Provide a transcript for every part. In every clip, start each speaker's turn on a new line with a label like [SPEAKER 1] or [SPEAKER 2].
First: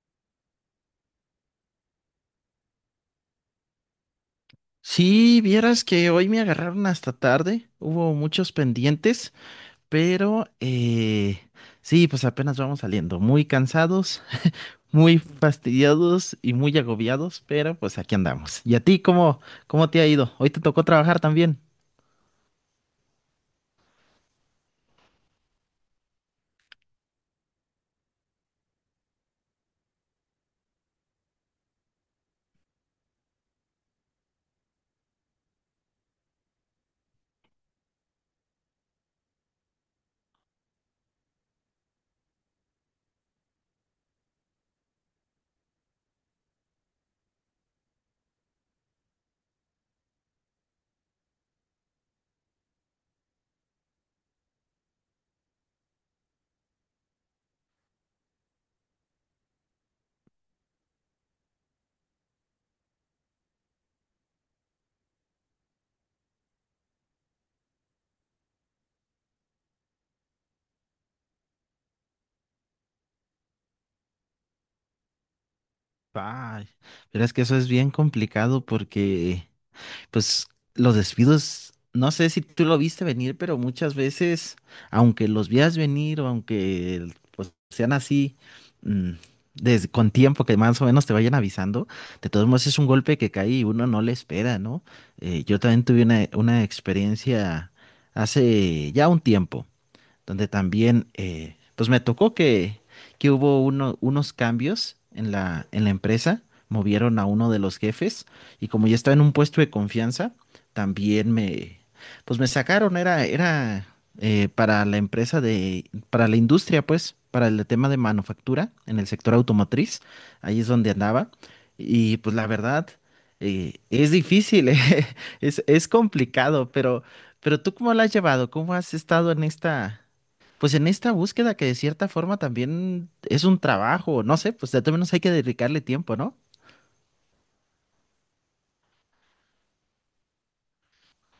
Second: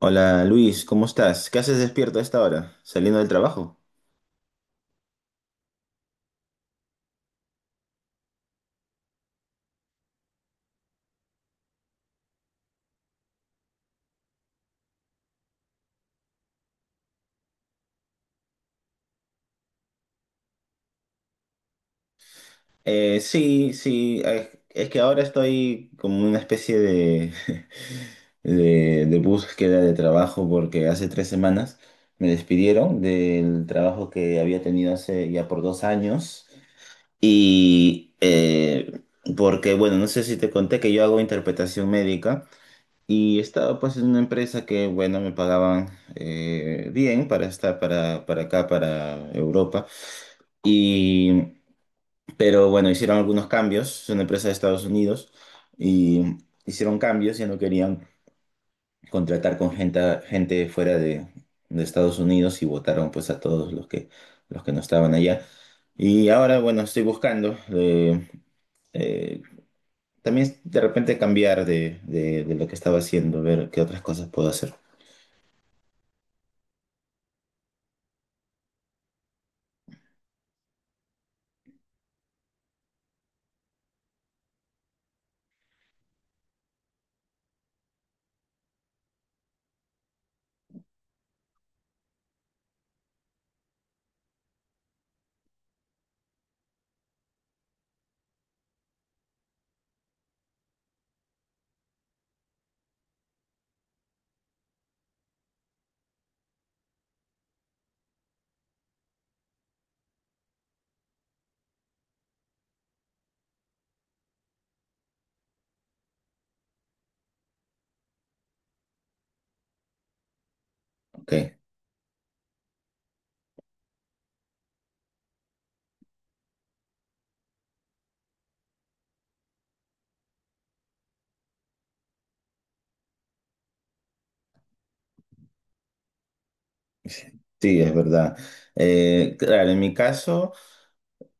[SPEAKER 1] Hola Luis, ¿cómo estás? ¿Qué haces despierto a esta hora? ¿Saliendo del trabajo?
[SPEAKER 2] Sí, vieras que hoy me agarraron hasta tarde, hubo muchos pendientes, pero sí, pues apenas vamos saliendo, muy cansados, muy fastidiados y muy agobiados, pero pues aquí andamos. ¿Y a ti cómo, cómo te ha ido? Hoy te tocó trabajar también.
[SPEAKER 1] Sí, sí, es que ahora estoy como una especie de, de búsqueda de trabajo porque hace 3 semanas me despidieron del trabajo que había tenido hace ya por 2 años y eh, porque, bueno, no sé si te conté que yo hago interpretación médica. Y estaba pues en una empresa que, bueno, me pagaban bien para estar para acá, para Europa. Y, pero bueno, hicieron algunos cambios, es una empresa de Estados Unidos, y hicieron cambios y no querían contratar con gente fuera de Estados Unidos y votaron pues a todos los que no estaban allá. Y ahora, bueno, estoy buscando eh, también de repente cambiar de lo que estaba haciendo, ver qué otras cosas puedo hacer.
[SPEAKER 2] Ay, pero es que eso es bien complicado porque, pues, los despidos, no sé si tú lo viste venir, pero muchas veces, aunque los veas venir o aunque, pues, sean así, mm, con tiempo que más o menos te vayan avisando, de todos modos es un golpe que cae y uno no le espera, ¿no? Yo también tuve una experiencia hace ya un tiempo donde también, pues me tocó que hubo unos cambios en en la empresa, movieron a uno de los jefes y como ya estaba en un puesto de confianza, también me, pues me sacaron, era para la empresa de, para la industria, pues, para el tema de manufactura en el sector automotriz, ahí es donde andaba.
[SPEAKER 1] Ok,
[SPEAKER 2] Y pues la verdad, es difícil, es complicado, pero... Pero tú, ¿cómo la has llevado? ¿Cómo has estado en esta, pues en esta búsqueda que de cierta forma también es un trabajo, no sé, pues de todos menos hay que dedicarle tiempo, ¿no?
[SPEAKER 1] sí, es verdad. Claro, en mi caso,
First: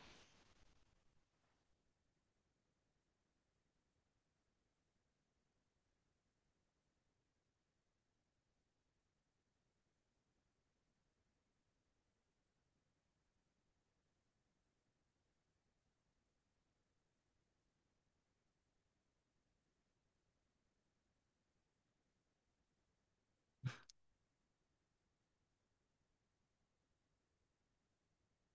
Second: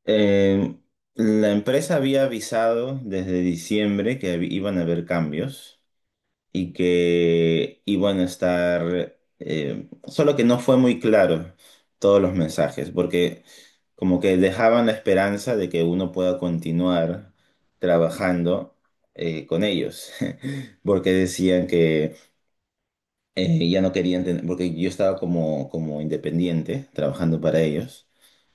[SPEAKER 1] eh, la empresa había avisado desde diciembre que iban a haber cambios y que iban a estar, solo que no fue muy claro todos los mensajes, porque como que dejaban la esperanza de que uno pueda continuar trabajando con ellos, porque decían que ya no querían tener, porque yo estaba como independiente, trabajando para ellos,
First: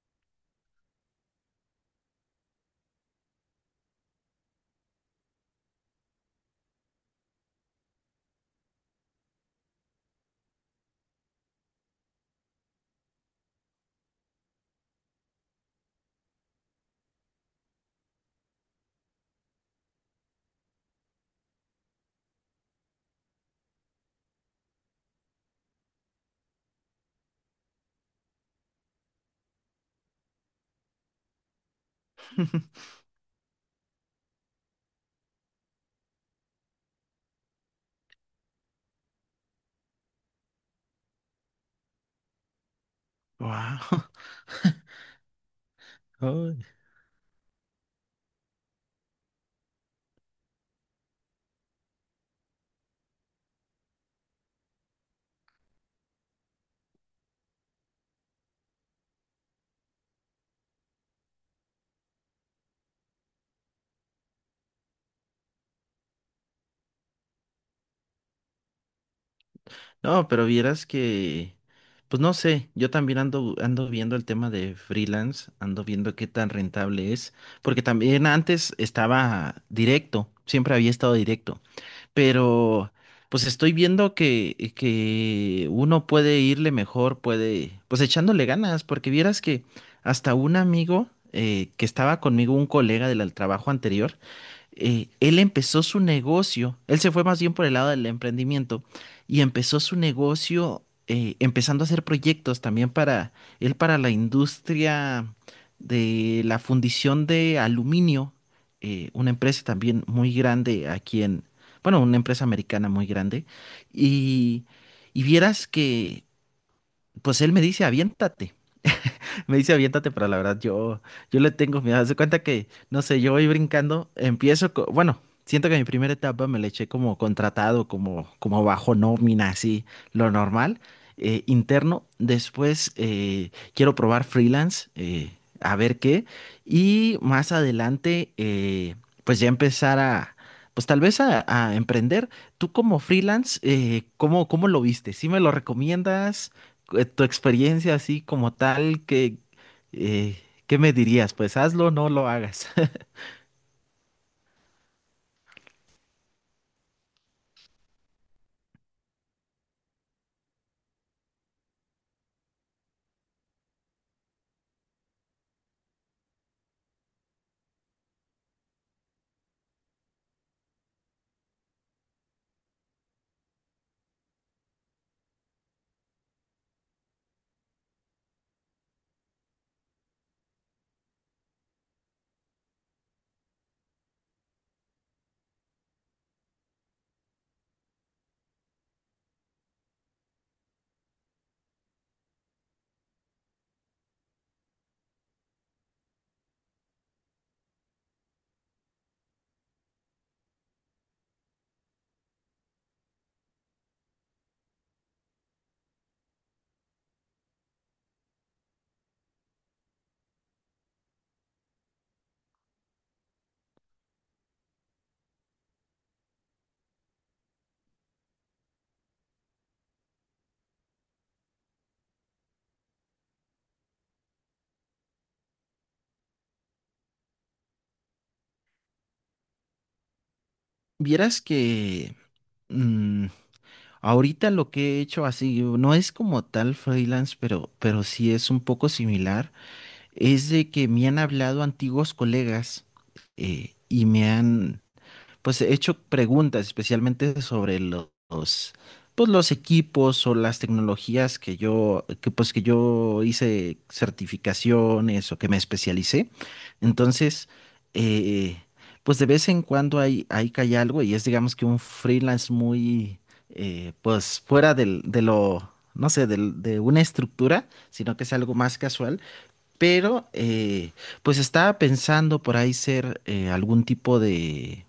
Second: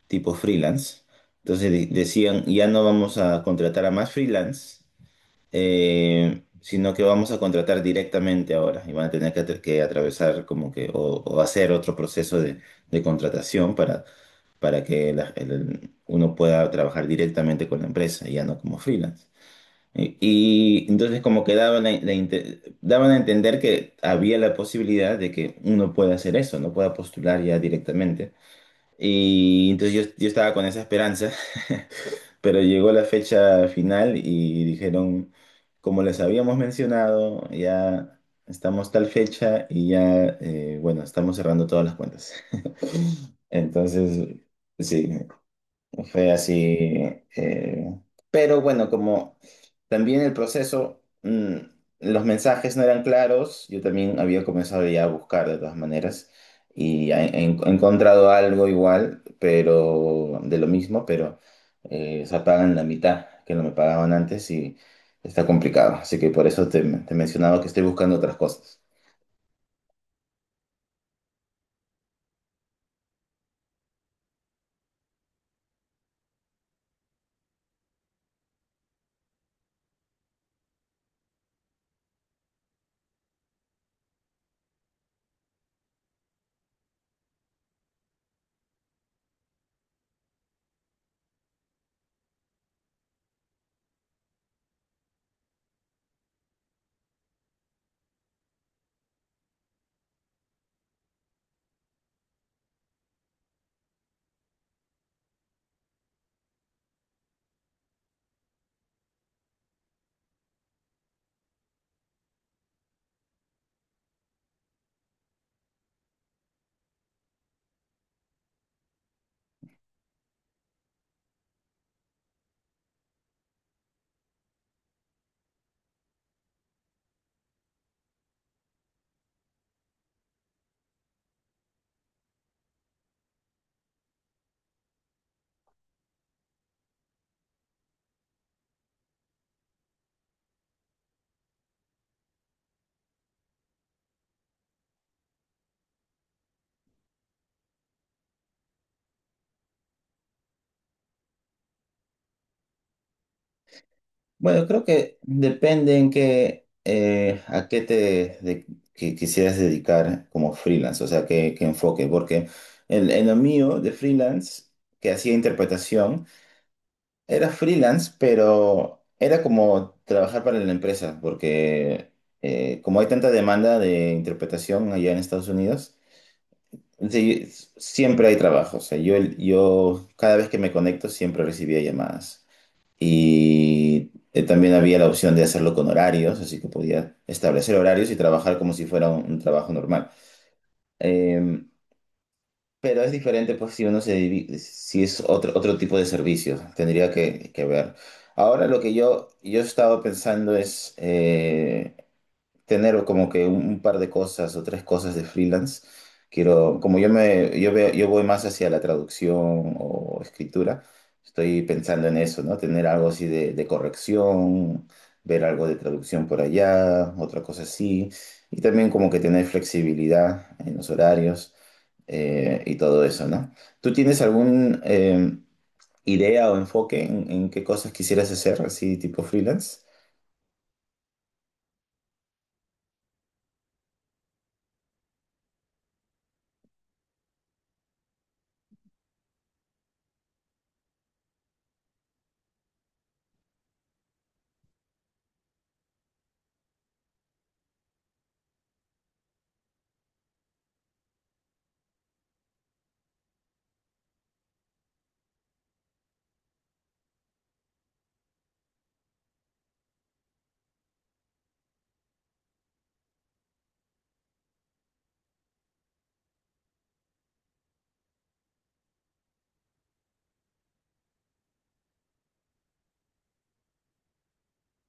[SPEAKER 1] tipo freelance. Entonces decían, ya no vamos a contratar a más freelance, sino que vamos a contratar directamente ahora. Y van a tener que, atravesar como que, o hacer otro proceso de contratación para que uno pueda trabajar directamente con la empresa, y ya no como freelance. Y entonces como que daban a entender que había la posibilidad de que uno pueda hacer eso, no pueda postular ya directamente. Y entonces yo estaba con esa esperanza, pero llegó la fecha final y dijeron, como les habíamos mencionado, ya estamos tal fecha y ya, bueno, estamos cerrando todas las cuentas.
[SPEAKER 2] Wow.
[SPEAKER 1] Entonces, sí, fue
[SPEAKER 2] Ay.
[SPEAKER 1] así. eh, pero bueno, como también el proceso, los mensajes no eran claros, yo también había comenzado ya a buscar de todas maneras y he encontrado algo igual, pero de lo mismo, pero se pagan la mitad que no me pagaban antes y está complicado. Así que por eso te mencionaba que estoy buscando otras cosas.
[SPEAKER 2] No, pero vieras que, pues no sé, yo también ando viendo el tema de freelance, ando viendo qué tan rentable es, porque también antes estaba directo, siempre había estado directo. Pero pues estoy viendo que uno puede irle mejor, puede, pues echándole ganas, porque vieras que hasta un amigo que estaba conmigo, un colega del al trabajo anterior, él empezó su negocio, él se fue más bien por el lado del emprendimiento y empezó su negocio, empezando a hacer proyectos también para él, para la industria de la fundición de aluminio, una empresa también muy grande aquí en, bueno, una empresa americana muy grande. Y, y vieras que, pues él me dice, aviéntate. Me dice aviéntate, pero la verdad yo le tengo miedo. Haz de cuenta que, no sé, yo voy brincando, empiezo, bueno, siento que mi primera etapa me la eché como contratado, como, como bajo nómina, así, lo normal, interno. Después quiero probar freelance, a ver qué. Y más adelante, pues ya empezar a, pues tal vez a emprender. Tú como freelance, ¿cómo, cómo lo viste? ¿Sí me lo recomiendas? Eh, tu experiencia así como tal, que, eh, ¿qué me dirías? Pues hazlo o no lo hagas.
[SPEAKER 1] Bueno, creo que depende en qué, a qué te de- que quisieras dedicar como freelance, o sea, qué enfoque, porque en lo mío de freelance, que hacía interpretación, era freelance, pero era como trabajar para la empresa, porque como hay tanta demanda de interpretación allá en Estados Unidos, sí, siempre hay trabajo, o sea, yo cada vez que me conecto siempre recibía llamadas. Y también había la opción de hacerlo con horarios, así que podía establecer horarios y trabajar como si fuera un trabajo normal. Eh, pero es diferente, pues, si si es otro tipo de servicio, tendría que ver. Ahora lo que yo he estado pensando es tener como que un par de cosas o tres cosas de freelance. Quiero, yo veo, yo voy más hacia la traducción o escritura, estoy pensando en eso, ¿no? Tener algo así de corrección, ver algo de traducción por allá, otra cosa así, y también como que tener flexibilidad en los horarios y todo eso, ¿no? ¿Tú tienes algún idea o enfoque en qué cosas quisieras hacer así tipo freelance?
[SPEAKER 2] Vieras que, mm, ahorita lo que he hecho así, no es como tal freelance, pero sí es un poco similar, es de que me han hablado antiguos colegas, y me han... pues he hecho preguntas especialmente sobre los, pues los equipos o las tecnologías que yo, que pues que yo hice certificaciones o que me especialicé. Entonces, eh, pues de vez en cuando hay que hay algo y es digamos que un freelance muy, pues fuera del, de lo, no sé, de una estructura, sino que es algo más casual. Pero, pues estaba pensando por ahí ser algún tipo de,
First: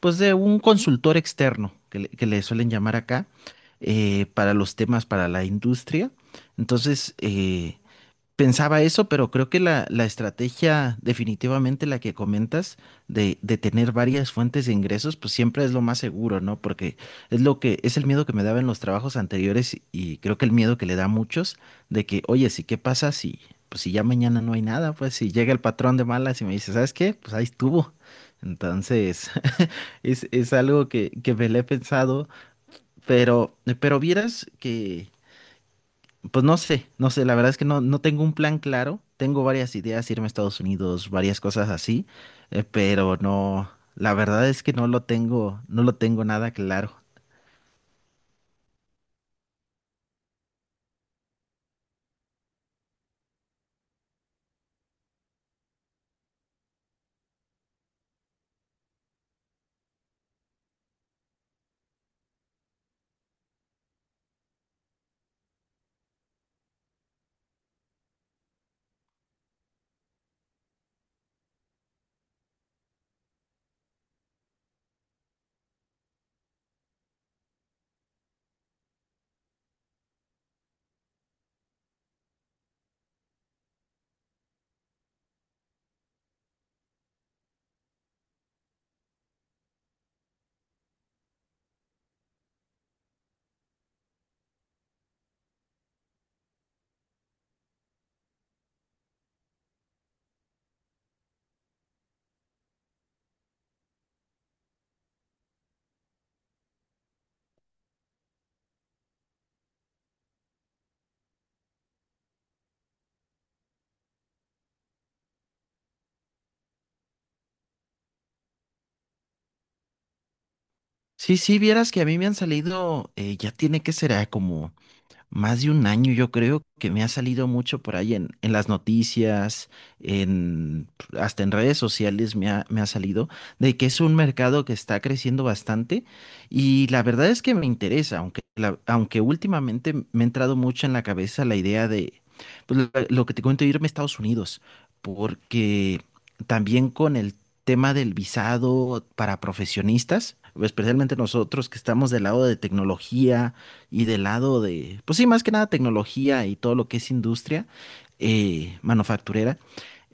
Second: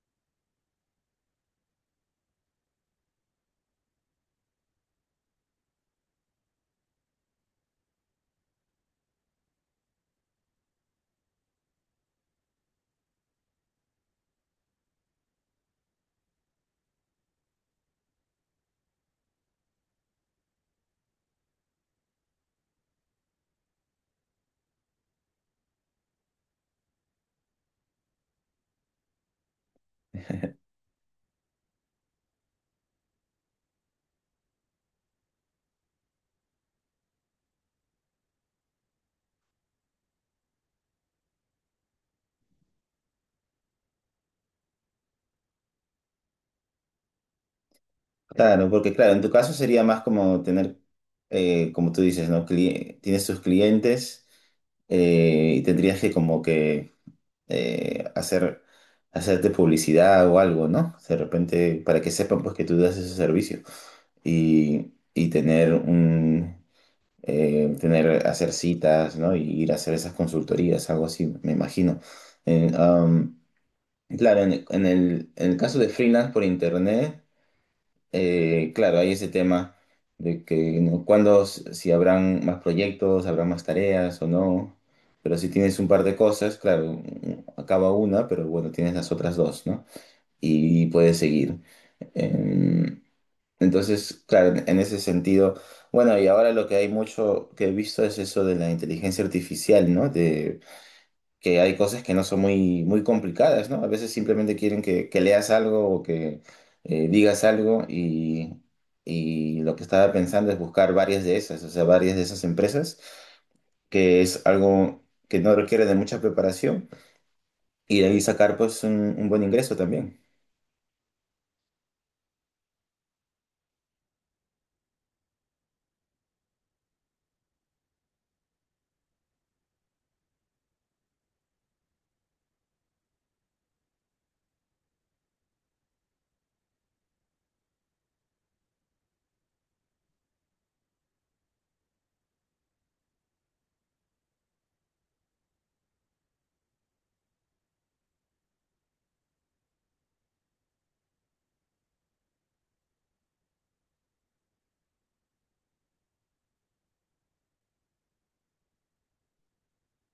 [SPEAKER 2] pues, de un consultor externo, que le suelen llamar acá, para los temas para la industria. Entonces, pensaba eso, pero creo que la estrategia, definitivamente la que comentas, de tener varias fuentes de ingresos, pues siempre es lo más seguro, ¿no? Porque es lo que, es el miedo que me daba en los trabajos anteriores y creo que el miedo que le da a muchos de que, oye, sí, ¿qué pasa si, pues si ya mañana no hay nada? Pues si llega el patrón de malas y me dice, ¿sabes qué? Pues ahí estuvo. Entonces, es algo que me le he pensado, pero vieras que, pues no sé, no sé, la verdad es que no, no tengo un plan claro, tengo varias ideas, irme a Estados Unidos, varias cosas así, pero no, la verdad es que no lo tengo, no lo tengo nada claro.
[SPEAKER 1] Claro, ¿no? Porque claro, en tu caso sería más como tener, como tú dices, ¿no? Tienes tus clientes y tendrías que como que eh, hacer, hacerte publicidad o algo, ¿no? De repente, para que sepan pues que tú das ese servicio y tener hacer citas, ¿no? Y ir a hacer esas consultorías, algo así, me imagino. En, um, claro, en el caso de freelance por internet. Claro, hay ese tema de que, ¿no? Si habrán más proyectos, habrá más tareas o no, pero si tienes un par de cosas, claro, acaba una, pero bueno, tienes las otras dos, ¿no? Y puedes seguir. Eh, entonces, claro, en ese sentido, bueno, y ahora lo que hay mucho que he visto es eso de la inteligencia artificial, ¿no? Que hay cosas que no son muy, muy complicadas, ¿no? A veces simplemente quieren que leas algo o que digas algo y lo que estaba pensando es buscar varias de esas, o sea, varias de esas empresas, que es algo que no requiere de mucha preparación y de ahí sacar pues un buen ingreso también.
[SPEAKER 2] Sí, sí, vieras que a mí me han salido, ya tiene que ser como más de un año, yo creo que me ha salido mucho por ahí en las noticias, en, hasta en redes sociales me ha salido, de que es un mercado que está creciendo bastante y la verdad es que me interesa, aunque, aunque últimamente me ha entrado mucho en la cabeza la idea de, pues, lo que te cuento, irme a Estados Unidos, porque también con el tema del visado para profesionistas, especialmente nosotros que estamos del lado de tecnología, y del lado de, pues sí, más que nada tecnología y todo lo que es industria, manufacturera,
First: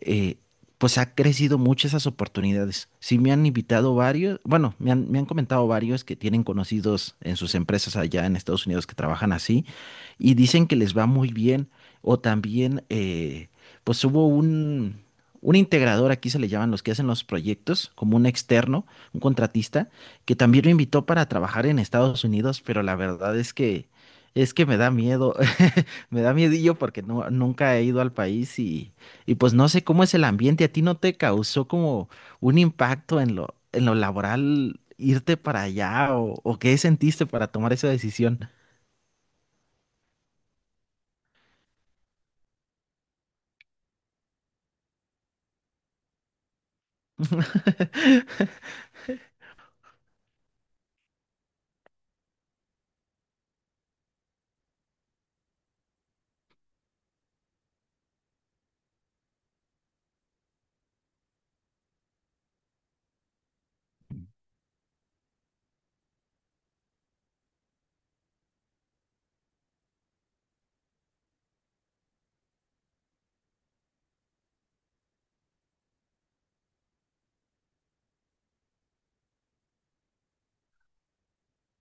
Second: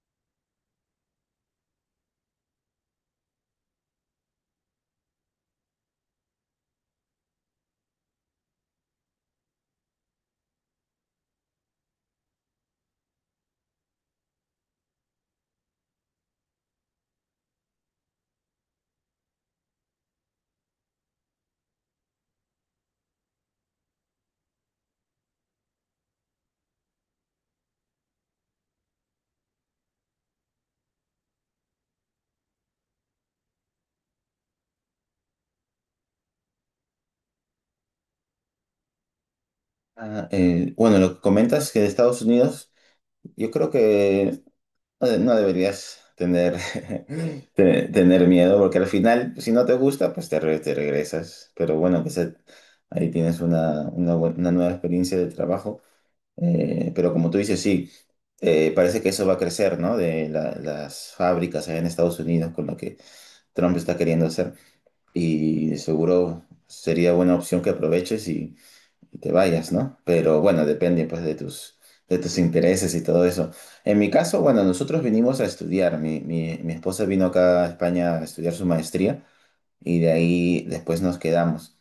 [SPEAKER 2] eh, pues ha crecido mucho esas oportunidades. Sí me han invitado varios, bueno, me han comentado varios que tienen conocidos en sus empresas allá en Estados Unidos que trabajan así y dicen que les va muy bien. O también, pues hubo un integrador, aquí se le llaman los que hacen los proyectos, como un externo, un contratista que también me invitó para trabajar en Estados Unidos, pero la verdad es que me da miedo, me da miedillo porque no, nunca he ido al país y pues no sé cómo es el ambiente. ¿A ti no te causó como un impacto en lo laboral irte para allá o qué sentiste para tomar esa decisión?
[SPEAKER 1] Bueno, lo que comentas que de Estados Unidos, yo creo que no deberías tener miedo, porque al final, si no te gusta, pues te regresas. Pero bueno, pues ahí tienes una nueva experiencia de trabajo. Pero como tú dices, sí, parece que eso va a crecer, ¿no? De las fábricas allá en Estados Unidos, con lo que Trump está queriendo hacer. Y seguro sería buena opción que aproveches y te vayas, ¿no? Pero bueno, depende pues de tus intereses y todo eso. En mi caso, bueno, nosotros vinimos a estudiar. Mi esposa vino acá a España a estudiar su maestría y de ahí después nos quedamos.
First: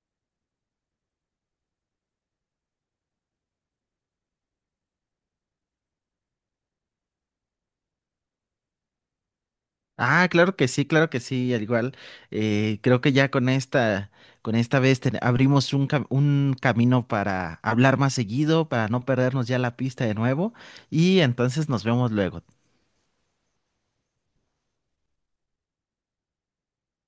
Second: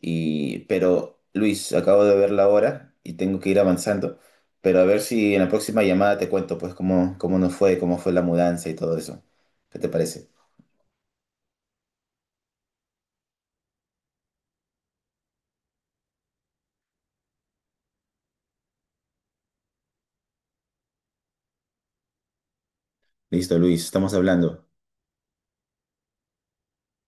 [SPEAKER 1] Y, pero, Luis, acabo de ver la hora y tengo que ir avanzando. Pero a ver si en la próxima llamada te cuento pues cómo nos fue, cómo fue la mudanza y todo eso. ¿Qué te
[SPEAKER 2] Ah,
[SPEAKER 1] parece?
[SPEAKER 2] claro que sí, al igual. Eh, creo que ya con esta vez abrimos un, un camino para hablar más seguido, para no perdernos ya la pista de nuevo. Y entonces nos vemos luego.
[SPEAKER 1] Listo, Luis, estamos hablando.